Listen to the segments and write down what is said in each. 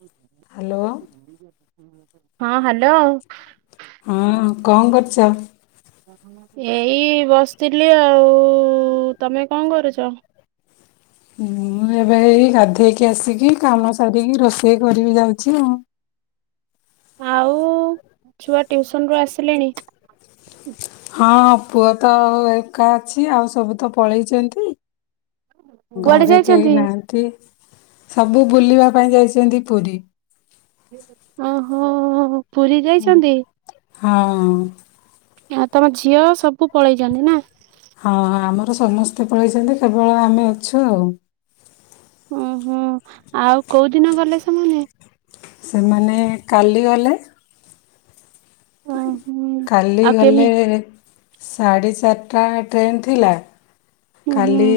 ହୁଁ ହୁଁଁ ହ୍ୟାଲୋ। [unintelligible] ହଁ ହ୍ୟାଲୋ। ହଁ, କଣ କରୁଛ? ଏଇ ବସିଥିଲି ଆଉ, ତମେ କଣ କରୁଛ? ମୁଁ ଏବେ ଏଇ ଗାଧେଇକି ଆସିକି କାମ ସାରିକି ରୋଷେଇ କରିବି ଯାଉଛି ଆଉ। ଆଉ ଛୁଆ ଟିଉସନରୁ ଆସିଲେଣି? ହଁ ପୁଅ ତ ଏକା ଅଛି ଆଉ ସବୁ ତ ପଳେଇଚନ୍ତି। କୁଆଡେ ଘରେ କେହି ଯାଇଛନ୍ତି? ନାହାନ୍ତି। ସବୁ ବୁଲିବା ପାଇଁ ଯାଇଛନ୍ତି ପୁରୀ। ଓହୋ। ପୁରୀ ହୁଁ ଯାଇଛନ୍ତି ହଁ। ଆ ତମ ଝିଅ ସବୁ ପଳେଇଛନ୍ତି ନା। ହଁ ଆମର ସମସ୍ତେ ପଳେଇଛନ୍ତି କେବଳ ଆମେ ଅଛୁ ଆଉ। ଉଁ ହୁଁ, ଆଉ କୋଉ ଦିନ ଗଲେ ସେମାନେ? ସେମାନେ କାଲି ଗଲେ। ଓହୋ କାଲି ଆଉ ଗଲେ କେମି ସାଢ଼େ ଚାରଟା ରେ ଟ୍ରେନ୍ ଥିଲା, ହୁଁ ହୁଁ ଖାଲି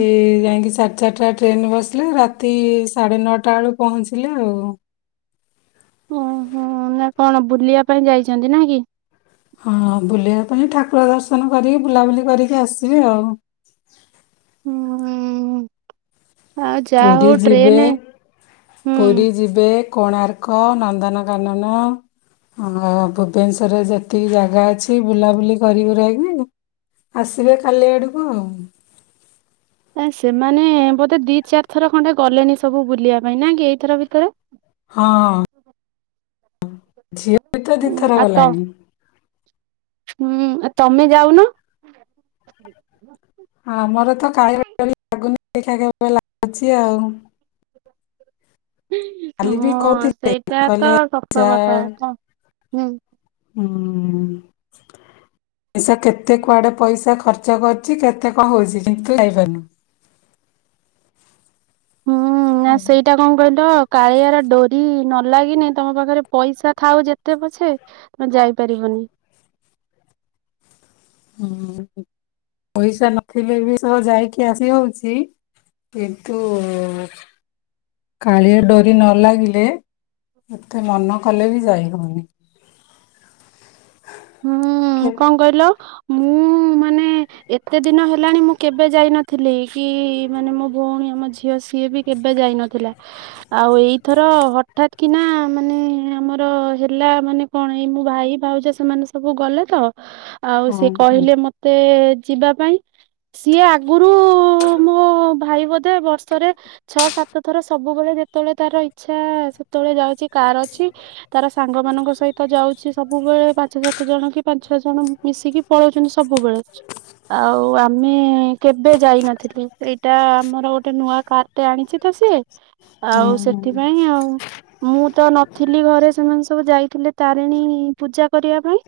ଯାଇଙ୍କି ସା ଚାରଟା ଟ୍ରେନ ବସିଲେ ରାତି ସାଢ଼େ ନଅଟା ବେଳକୁ ପହଞ୍ଚିଲେ ଆଉ। ଉଁ ହୁଁ ନା କଣ ବୁଲିବା ପାଇଁ ଯାଇଛନ୍ତି ନାଇଁ କି? ହଁ ବୁଲିବା ପାଇଁ, ଠାକୁର ଦର୍ଶନ କରିକି ବୁଲାବୁଲି କରିକି ଆସିବେ ଆଉ। ହୁଁ। ଆଉ ଯାହା ପୁରୀ ହଉ ଯିବେ, ଟ୍ରେନ ହୁଁ ପୁରୀ ଯିବେ। କୋଣାର୍କ, ନନ୍ଦନକାନନ ହଁ ଭୁବେନେଶ୍ୱରରେ ଯେତିକି ଜାଗା ଅଛି ବୁଲାବୁଲି କରିକୁରା ଆଇବେ ଆଉ। ଆସିବେ କାଲି ଆଡ଼କୁ ଆଉ। ଏ ସେମାନେ ବୋଧେ ଦି ଚାରି ଥର ଖଣ୍ଡେ ଗଲେନି ସବୁ ବୁଲିବା ପାଇଁ ନାଇଁ କି ଏଇଥର ଭିତରେ। ସେ ହଁ ଝିଅ ବି ତ ଦିଇଥର ତ ଗଲାଣି। ହୁଁ, ଅ ତମେ ଯାଉନ। ହଁ ଆମର ତ କାଳିଆ ଡୋ଼ରୀ ଲାଗୁନି [unintelligible] ଆଉ। କାଲି ବି ହଁ କହୁଥିଲେ ସେଇଟା ତ କହିଲେ ଯା ସତକଥା ହଁ, ହୁଁ। ହୁଁ। ପଇସା କେତେ କୁଆଡେ ପଇସା ଖର୍ଚ୍ଚ କରୁଛି କେତେ କଣ ହଉଛି କିନ୍ତୁ ଯାଇପାରୁନୁ। ହୁଁ ନା ସେଇଟା କଣ କହିଲ କାଳିଆର ଡୋ଼ରୀ ନଲାଗିନେ ତମ ପାଖରେ ପଇସା ଥାଉ ଯେତେ ପଛେ ତମେ ଯାଇପାରିବନି। ହୁଁ ପଇସା ନଥିଲେ ବି [unintelligible] ଯାଇକି ଆସି ହଉଛି କିନ୍ତୁ କାଳିଆ ଡୋ଼ରୀ ନ ଲାଗିଲେ ଯେତେ ମନ କଲେ ବି ଯାଇ ହଉନି। ହୁଁ କେ- କଣ କହିଲ ମୁଁ ମାନେ ଏତେ ଦିନ ହେଲାଣି ମୁଁ କେବେ ଯାଇନଥିଲି, କି ମାନେ ମୋ ଭଉଣୀ ଆମ ଝିଅ ସିଏ ବି କେବେ ଯାଇ ନଥିଲା। ଆଉ ଏଇଥର ହଠାତ୍ କିନା ମାନେ ଆମର ହେଲା ମାନେ କଣ ଏଇ ମୁଁ ଭାଇ ଭାଉଜ‌ ସେମାନେ ସ ସବୁ ଗଲେ ତ ଆଉ ହଁ ସିଏ ହଁ କହିଲେ ମତେ ଯିବା ପାଇଁ ସିଏ ଆଗରୁ ମୋ ଭାଇ ବୋଧେ ବର୍ଷରେ ଛଅ ସାତ ଥର ସବୁବେଳେ ଯେତେବେଳେ ତାର ଇଚ୍ଛା ସେତେବେଳେ ଯାଉଛି। କାର ଅଛି ତାର ସାଙ୍ଗମାନଙ୍କ ସହିତ ଯାଉଛି ସବୁବେଳେ ପାଞ୍ଚ ସାତ ଜଣ କି ପାଞ୍ଚ ଛଅ ଜଣ ମିଶିକି ପଳଉଛନ୍ତି ସବୁବେଳେ ଆଉ ଆମେ କେବେ ଯାଇନଥିଲି ଏଇଟା ଆମର ଗୋଟେ ନୂଆ କାର ଗୋଟେ ଆଣିଛି ତ ସିଏ। ହୁଁ ଆଉ ହୁଁ ସେଥିପାଇଁ ଆଉ ମୁଁ ତ ନଥିଲି ଘରେ ସେମାନେ ସବୁ ଯାଇଥିଲେ ତାରିଣୀ ପୂଜା କରିବା ପାଇଁ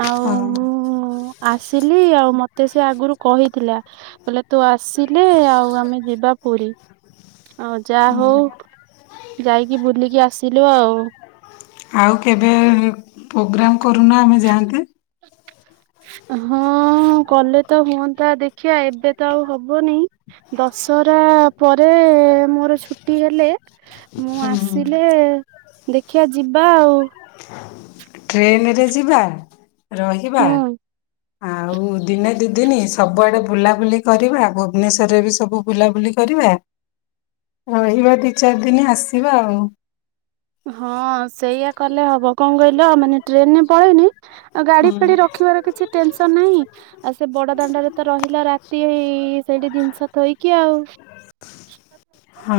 ଆଉ ହଁ ମୁଁ ଆସିଲି ଆଉ ମତେ ସେ ଆଗରୁ କହିଥିଲା କଇଲା ତୁ ଆସିଲେ ଆଉ ଆମେ ଯିବା ପୁରୀ। ହଉ ଯାହା ହଉ ଯାଇକି ବୁଲିକି ଆସିଲୁ ଆଉ। ଆଉ କେବେ ପୋଗ୍ରାମ୍ କରୁନ ଆମେ ଯାଆନ୍ତେ? ହଁ କଲେ ତ ହୁଅନ୍ତା ଦେଖିବା ଏବେ ତ ଆଉ ହବନେଇଁ ଦଶହରା ପରେ ମୋର ଛୁଟି ହେଲେ ମୁଁ ହୁଁ ଆସିଲେ ଦେଖିବା ଯିବା ଆଉ। ହ ଟ୍ରେନରେ ଯିବା, ରହିବା ହୁଁ। ଆଉ ଦିନେ ଦିଦିନି ସବୁଆଡେ ବୁଲାବୁଲି କରିବା ଭୁବନେଶ୍ଵରରେ ବି ସବୁ ବୁଲାବୁଲି କରିବା ରହିବା ଦି ଚାରି ଦିନି ଆସିବା ଆଉ। ହଁ ସେଇଆ କଲେ ହବ, କଣ କହିଲ ଆ ମାନେ ଟ୍ରେନରେ ପଳେଇନି ଆଉ ଗାଡି ଫାଡି ରଖିବାର କିଛି ଟେନସନ ନାହିଁ ଆଉ ସେ ବଡ ଦାଣ୍ଡାରେ ତ ରହିଲା ରାତି ହେଇ ସେଇଠି ଜିନିଷ ଥୋଇକି ଆଉ। [inaudible] ହଁ।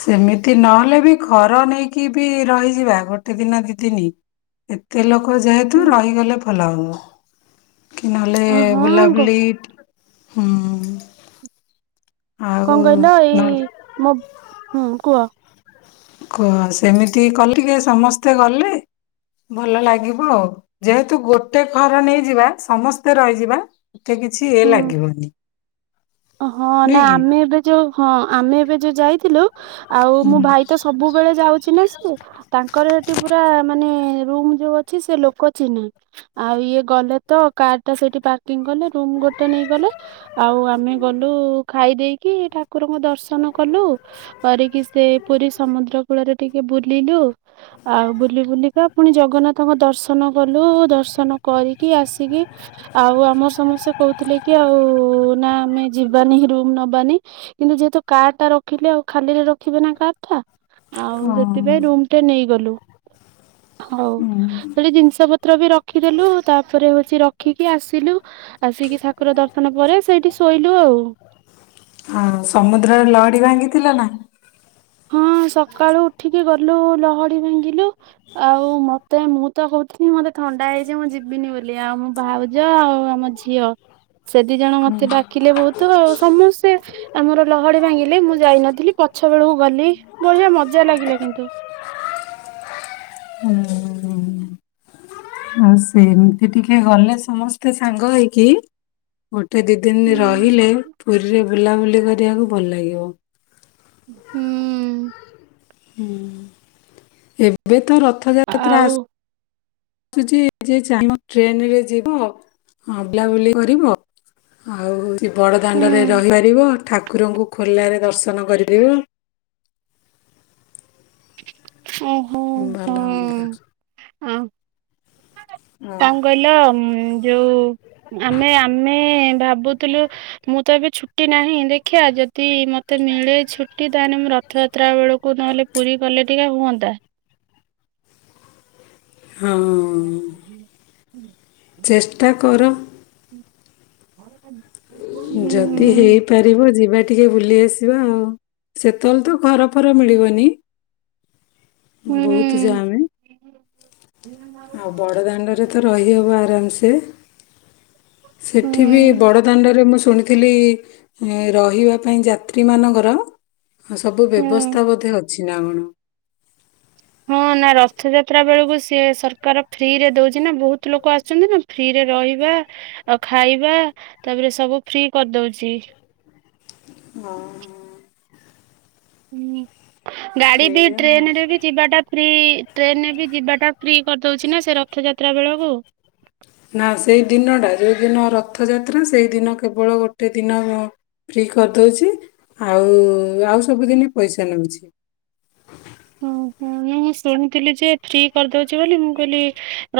ସେମିତି ନହେଲେ ବି ଘର ନେଇକି ବି ରହିଯିବା ଗୋଟେ ଦିନ ଦି ଦିନି। ଏତେ ଲୋକ ଯେହେତୁ ରହିଗଲେ ଭଲ ହବ। କି ନହଲେ ହଁ ଗ ବୁଲାବୁଲି ହୁଁ ଆଉ କଣ କହିଲ, ନହେଲେ ଏଇ ମୋ ହୁଁ କୁହ? କୁହ ସେମିତି କଲେ ଟିକେ ସମସ୍ତେ ଗଲେ ଭଲ ଲାଗିବ ଆଉ ଯେହେତୁ ଗୋଟେ ଘର ନେଇଯିବା ସମସ୍ତେ ରହିଯିବା। ଏତେ କିଛି ଇଏ ହୁଁ। ଲାଗିବନି। ହଁ ନା ନୁହେଁ କି? ଆମେ ଏବେ ଯୋଉ ହଁ ଆମେ ଏବେ ଯୋଉ ଯାଇଥିଲୁ ଆଉ ହଁ ମୋ ଭାଇ ତ ସବୁବେଳେ ଯାଉଛି ନା ତାଙ୍କର ହେଠି ପୁରା ମାନେ ରୁମ ଯୋଉ ଅଛି, ସେ ଲୋକ ଚିହେଁ। ଆଉ ଇଏ ଗଲେ ତ, କାର ଟା ସେଇଠି ପାର୍କିଂ କଲେ, ରୁମ ଗୋଟେ ନେଇ ଗଲେ, ଆଉ ଆମେ ଗଲୁ ଖାଇ ଦେଇକି, ଠାକୁରଙ୍କ ଦର୍ଶନ କଲୁ। କରିକି ସେ ପୁରୀ ସମୁଦ୍ର କୂଳରେ ଟିକେ ବୁଲିଲୁ। ଆଉ ବୁଲି ବୁଲିକା ପୁଣି ଜଗନ୍ନାଥଙ୍କ ଦର୍ଶନ କଲୁ, ଦର୍ଶନ କରିକି ଆସିକି ଆଉ ଆମର ସମସ୍ତେ କହୁଥିଲେ କି, ଆଉ ନା ଆମେ ଯିବାନି, ରୁମ ନବାନି, କିନ୍ତୁ ଯେହେତୁ କାର୍ ଟା ରଖିଲେ ଆଉ ଖାଲିରେ ରଖିବେ ନା କାର୍ ଟା? ଆଉ ସେଥିପାଇଁ ରୁମ ଟେ ନେଇଗଲୁ, ହଉ, ହୁଁ ସେଠି ଜିନିଷ ପତ୍ର ବି ର ରଖିଦେଲୁ, ତାପରେ ହଉଚି ରଖିକି ଆସିଲୁ, ଆସିକି ଠାକୁର ଦର୍ଶନ ପରେ ସେଇଠି ଶୋଇ କଲୁ ଆଉ। ହଁ, ସମୁଦ୍ରରେ ଲହଡି ଭାଙ୍ଗିଥିଲ ନା? ହଁ ସକାଳୁ ଉଠିକି ଗଲୁ, ଲହଡି ଭାଙ୍ଗିଲୁ। ଆଉ ମତେ ମୁଁ ତ କହୁଥିଲି ମତେ ଥଣ୍ଡା ହେଇଚି ମୁଁ ଯିବିନି ବୋଲି, ଆଉ ମୋ ଭାଉଜ ଆଉ ଆମ ଝିଅ ଝିଅ, ସେ ଦି ଜଣ ମତେ ଡାକିଲେ ବହୁତ ଆଉ ସମସ୍ତେ ଆମର ଲହଡି ଭାଙ୍ଗିଲେ, ମୁଁ ଯାଇନଥିଲି, ପଛ ବେଳକୁ ଗଲି, ବଢିଆ ମଜା ଲାଗିଲା କିନ୍ତୁ। ହୁଁ ଉଁ ଉଁ ଉ। ଏମିତି ଟିକେ ଗଲେ ସମସ୍ତେ ସାଙ୍ଗ ହେଇକି ଗୋଟେ ଦି ଦିନ ହୁଁ ରହିଲେ, ପୁରୀରେ ବୁଲାବୁଲି କରିବାକୁ ଭଲ ଲାଗିବ। ହୁଁ। ହୁଁ, ଏବେ ତ ରଥଯାତ୍ରା ଆଉ ଆସୁ କିନ୍ତୁ ଯିଏ ଚାହିଁବ ଟ୍ରେନରେ ଯିବ, ହଁ, ବୁଲାବୁଲି କରିବ। ଆଉ ବଡ଼ଦାଣ୍ଡରେ ହୁଁ ରହିପାରିବ, ଠାକୁରଙ୍କୁ ଖୋଲାରେ ଦର୍ଶନ କରିଦେବ। ଓ। ହୁଁ, ଭଲ ହୁଅନ୍ତା। ଆଉଁ, ଆଉ ତାଙ୍କୁ କହିଲ ଯଉ ଆମେ, ଆମେ ଭାବୁଥିଲୁ ମୁଁ ତ ଏବେ ଛୁଟି ନାହିଁ ଦେଖିବା ଯ ଯଦି ମତେ ମିଳେ ଛୁଟି, ତାହେଲେ ମୁଁ ରଥଯାତ୍ରା ବେଳକୁ ନହେଲେ ନହେଲେ ପୁରୀ କଲେ ଟିକେ ହୁଅନ୍ତା। ହଁ, ଚେଷ୍ଟା କର। ଯଦି ହୁଁ ହେଇପାରିବ, ଯିବା ଟିକେ ବୁଲି ଆସିବା ଆଉ। ସେତେବେଳେ ତ ଘର ଫର ମିଳିବନି? ବହୁତ ହୁଁ ଯାମେ। ଆଉ ବଡ଼ଦାଣ୍ଡରେ ତ ରହିହେବ ଆରାମସେ, ହୁଁ ସେଠି ବି ବଡ଼ ଦାଣ୍ଡରେ ମୁଁ ଶୁଣିଥିଲି ରହିବା ପାଇଁ ଯାତ୍ରୀ ମାନଙ୍କର ହଁ, ସବୁ ହୁଁ। ବ୍ୟବସ୍ଥା ବୋଧେ ଅଛି ନା କଣ? ହଁ, ନା ରଥଯାତ୍ରା ବେଳକୁ ସିଏ ସରକାର ଫ୍ରି ରେ ଦଉଚି ନା, ବହୁତ ଲୋକ ଆସୁଚନ୍ତି ନା? ଫ୍ରିରେ ରହିବା, ଆଉ ଖାଇବା, ତାପରେ ସବୁ ଫ୍ରି କରିଦଉଚି। ହଁ। ହୁଁ, ଗାଡି ବି ସେଇଆ ଟ୍ରେନ ଆଉ। ରେ ବି ଯିବାଟା ଫ୍ରି, ଟ୍ରେନରେ ବି ଯିବା ଟା ଫ୍ରି କରିଦଉଚି ନା, ସେ ରଥଯାତ୍ରା ବେଳକୁ। ନା ସେଇ ଦିନ ଟା, ଯୋଉ ଦିନ ରଥଯାତ୍ରା, ସେଇ ଦିନ କେବଳ ଗୋଟେ ଦିନ ଫ୍ରି କରିଦଉଚି, ଆଉ, ଆଉ ସବୁଦିନେ ପଇସା ନଉଚି। [unintelligible] ମୁଁ ଶୁଣିଥିଲି ଯେ, ଫ୍ରୀ କରିଦଉଚି ବୋଲି, ମୁଁ କହିଲି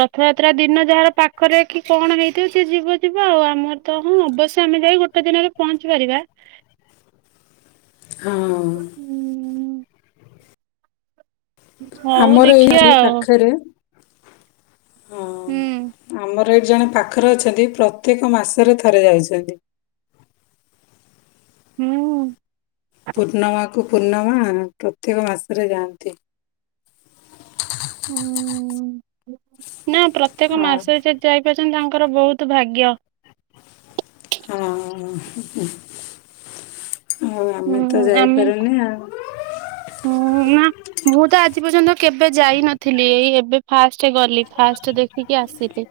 ରଥଯାତ୍ରା ଦିନ ଯାହାର ପା ପାଖରେ କିି କଣ ହେଇଥିବ ଯେ ଯିବ ଯିବ ଆଉ, ଆମର ତ, ହଁ ଅବଶ୍ୟ ଆମେ ଯାଇ ଗୋଟେ ଦିନରେ ପହଞ୍ଚି ପାରିବା। ହଁ ହୁଁ। ହଉ ଆମର ଦେଖିବା ଏଇ ଆଉ ପାଖରେ ହଁ ହୁଁ ଆମର ଏଇଠି ଜଣେ ପାଖରେ ଅଛନ୍ତି ପ୍ରତ୍ୟେକ ମାସରେ ଥରେ ଯାଉଛନ୍ତି। ହୁଁ। ପୂର୍ଣ୍ଣିମାକୁ ପୂର୍ଣ୍ଣିମା ପ୍ରତ୍ୟେକ ମାସରେ ଯାଆନ୍ତି। ହଁ ନା ପ୍ରତ୍ୟେକ ଆଉ ମାସରେ ଯ ଯାଇପାରୁଛନ୍ତି ତାଙ୍କର ବହୁତ ଭାଗ୍ୟ। ହଁ ଆଉ ହୁଁ ଆମେ ତ ଆମେ ଯାଇପାରୁନି ଆଉ। ହୁଁ ନା ମୁଁ ତ ଆଜି ପର୍ଯ୍ୟନ୍ତ କେବେ ଯାଇ ନଥିଲି ଏଇ ଏବେ ଫାଷ୍ଟ ଗଲି ଫାଷ୍ଟ ଦେଖିକି ଆସିଲି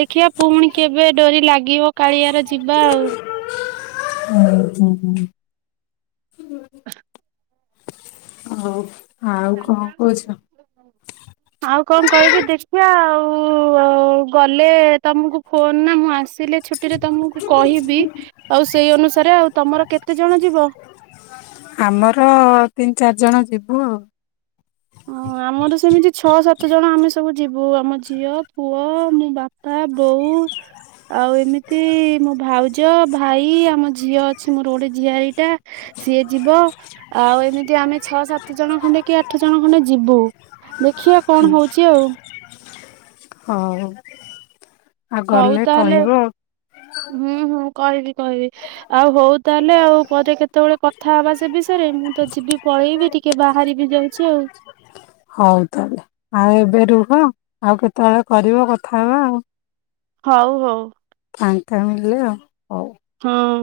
ଦେଖିବା ପୁଣି କେବେ ଡୋରି ଲାଗିବ କାଳିଆର ଯିବା ଆଉ। ହୁଁ ହୁଁ ହୁଁ। ହଉ। ଆଉ କଣ କହୁଛ? [inaudible] ଆଉ କଣ କହିବି ଦେଖିବା ଆଉ ଗଲେ ତମକୁ ଫୋନ ନା ମୁଁ ଆସ ଥିଲେ ଛୁଟିରେ ତମକୁ କହିବି ଆଉ ସେଇ ଅନୁସାରେ ଆଉ ତମର କେତେ ଜଣ ଯିବ? ଆମର ତିନି ଚାରି ଜଣ ଯିବୁ ଆଉ। ହଁ ଆମର ସେମିତି ଛଅ ସାତ ଜଣ ଆମେ ସବୁ ଯିବୁ ଆମ ଝିଅ ପୁଅ ମୁଁ ବା ପା ବୋଉ। ଆଉ ଏମିତି ମୋ ଭାଉଜ ଭାଇ ଆମ ଝିଅ ଅଛି ମୋର ଗୋଟେ ଝିଆରୀ ଟା। ସିଏ ଯିବ ଆଉ ଏମିତି ଆମେ ଛଅ ସାତ ଜଣ ଖଣ୍ଡେକି ଆଠ। ଜଣ ଖଣ୍ଡେ ଯିବୁ ଦେଖିବା କଣ ହଉଛି ଆଉ। ହଉ। ଆଉ ହଉ ଗଲେ ତାହେଲେ କହିବ ଆଉ। ହୁଁ ହୁଁ କହିବି କହିବି। ଆଉ ହଉ ତାହେଲେ ଆଉ ପରେ କେତେବେଳେ କଥା ହେବା ସେ ବିଷୟରେ ମୁଁ ତ ଯିବି ପଳେଇବି ଟି କେ ବାହାରି ବି ଯାଉଛି ଆଉ। ହଉ ତାଲେ ଆଉ ଏବେ ରୁହ ଆଉ କେତବଳେ କରିବ କଥା ହବା ଆଉ। ହଉ ହଉ। ଫାଙ୍କା ମିଳିଲେ ଆଉ ହଉ। ହଁ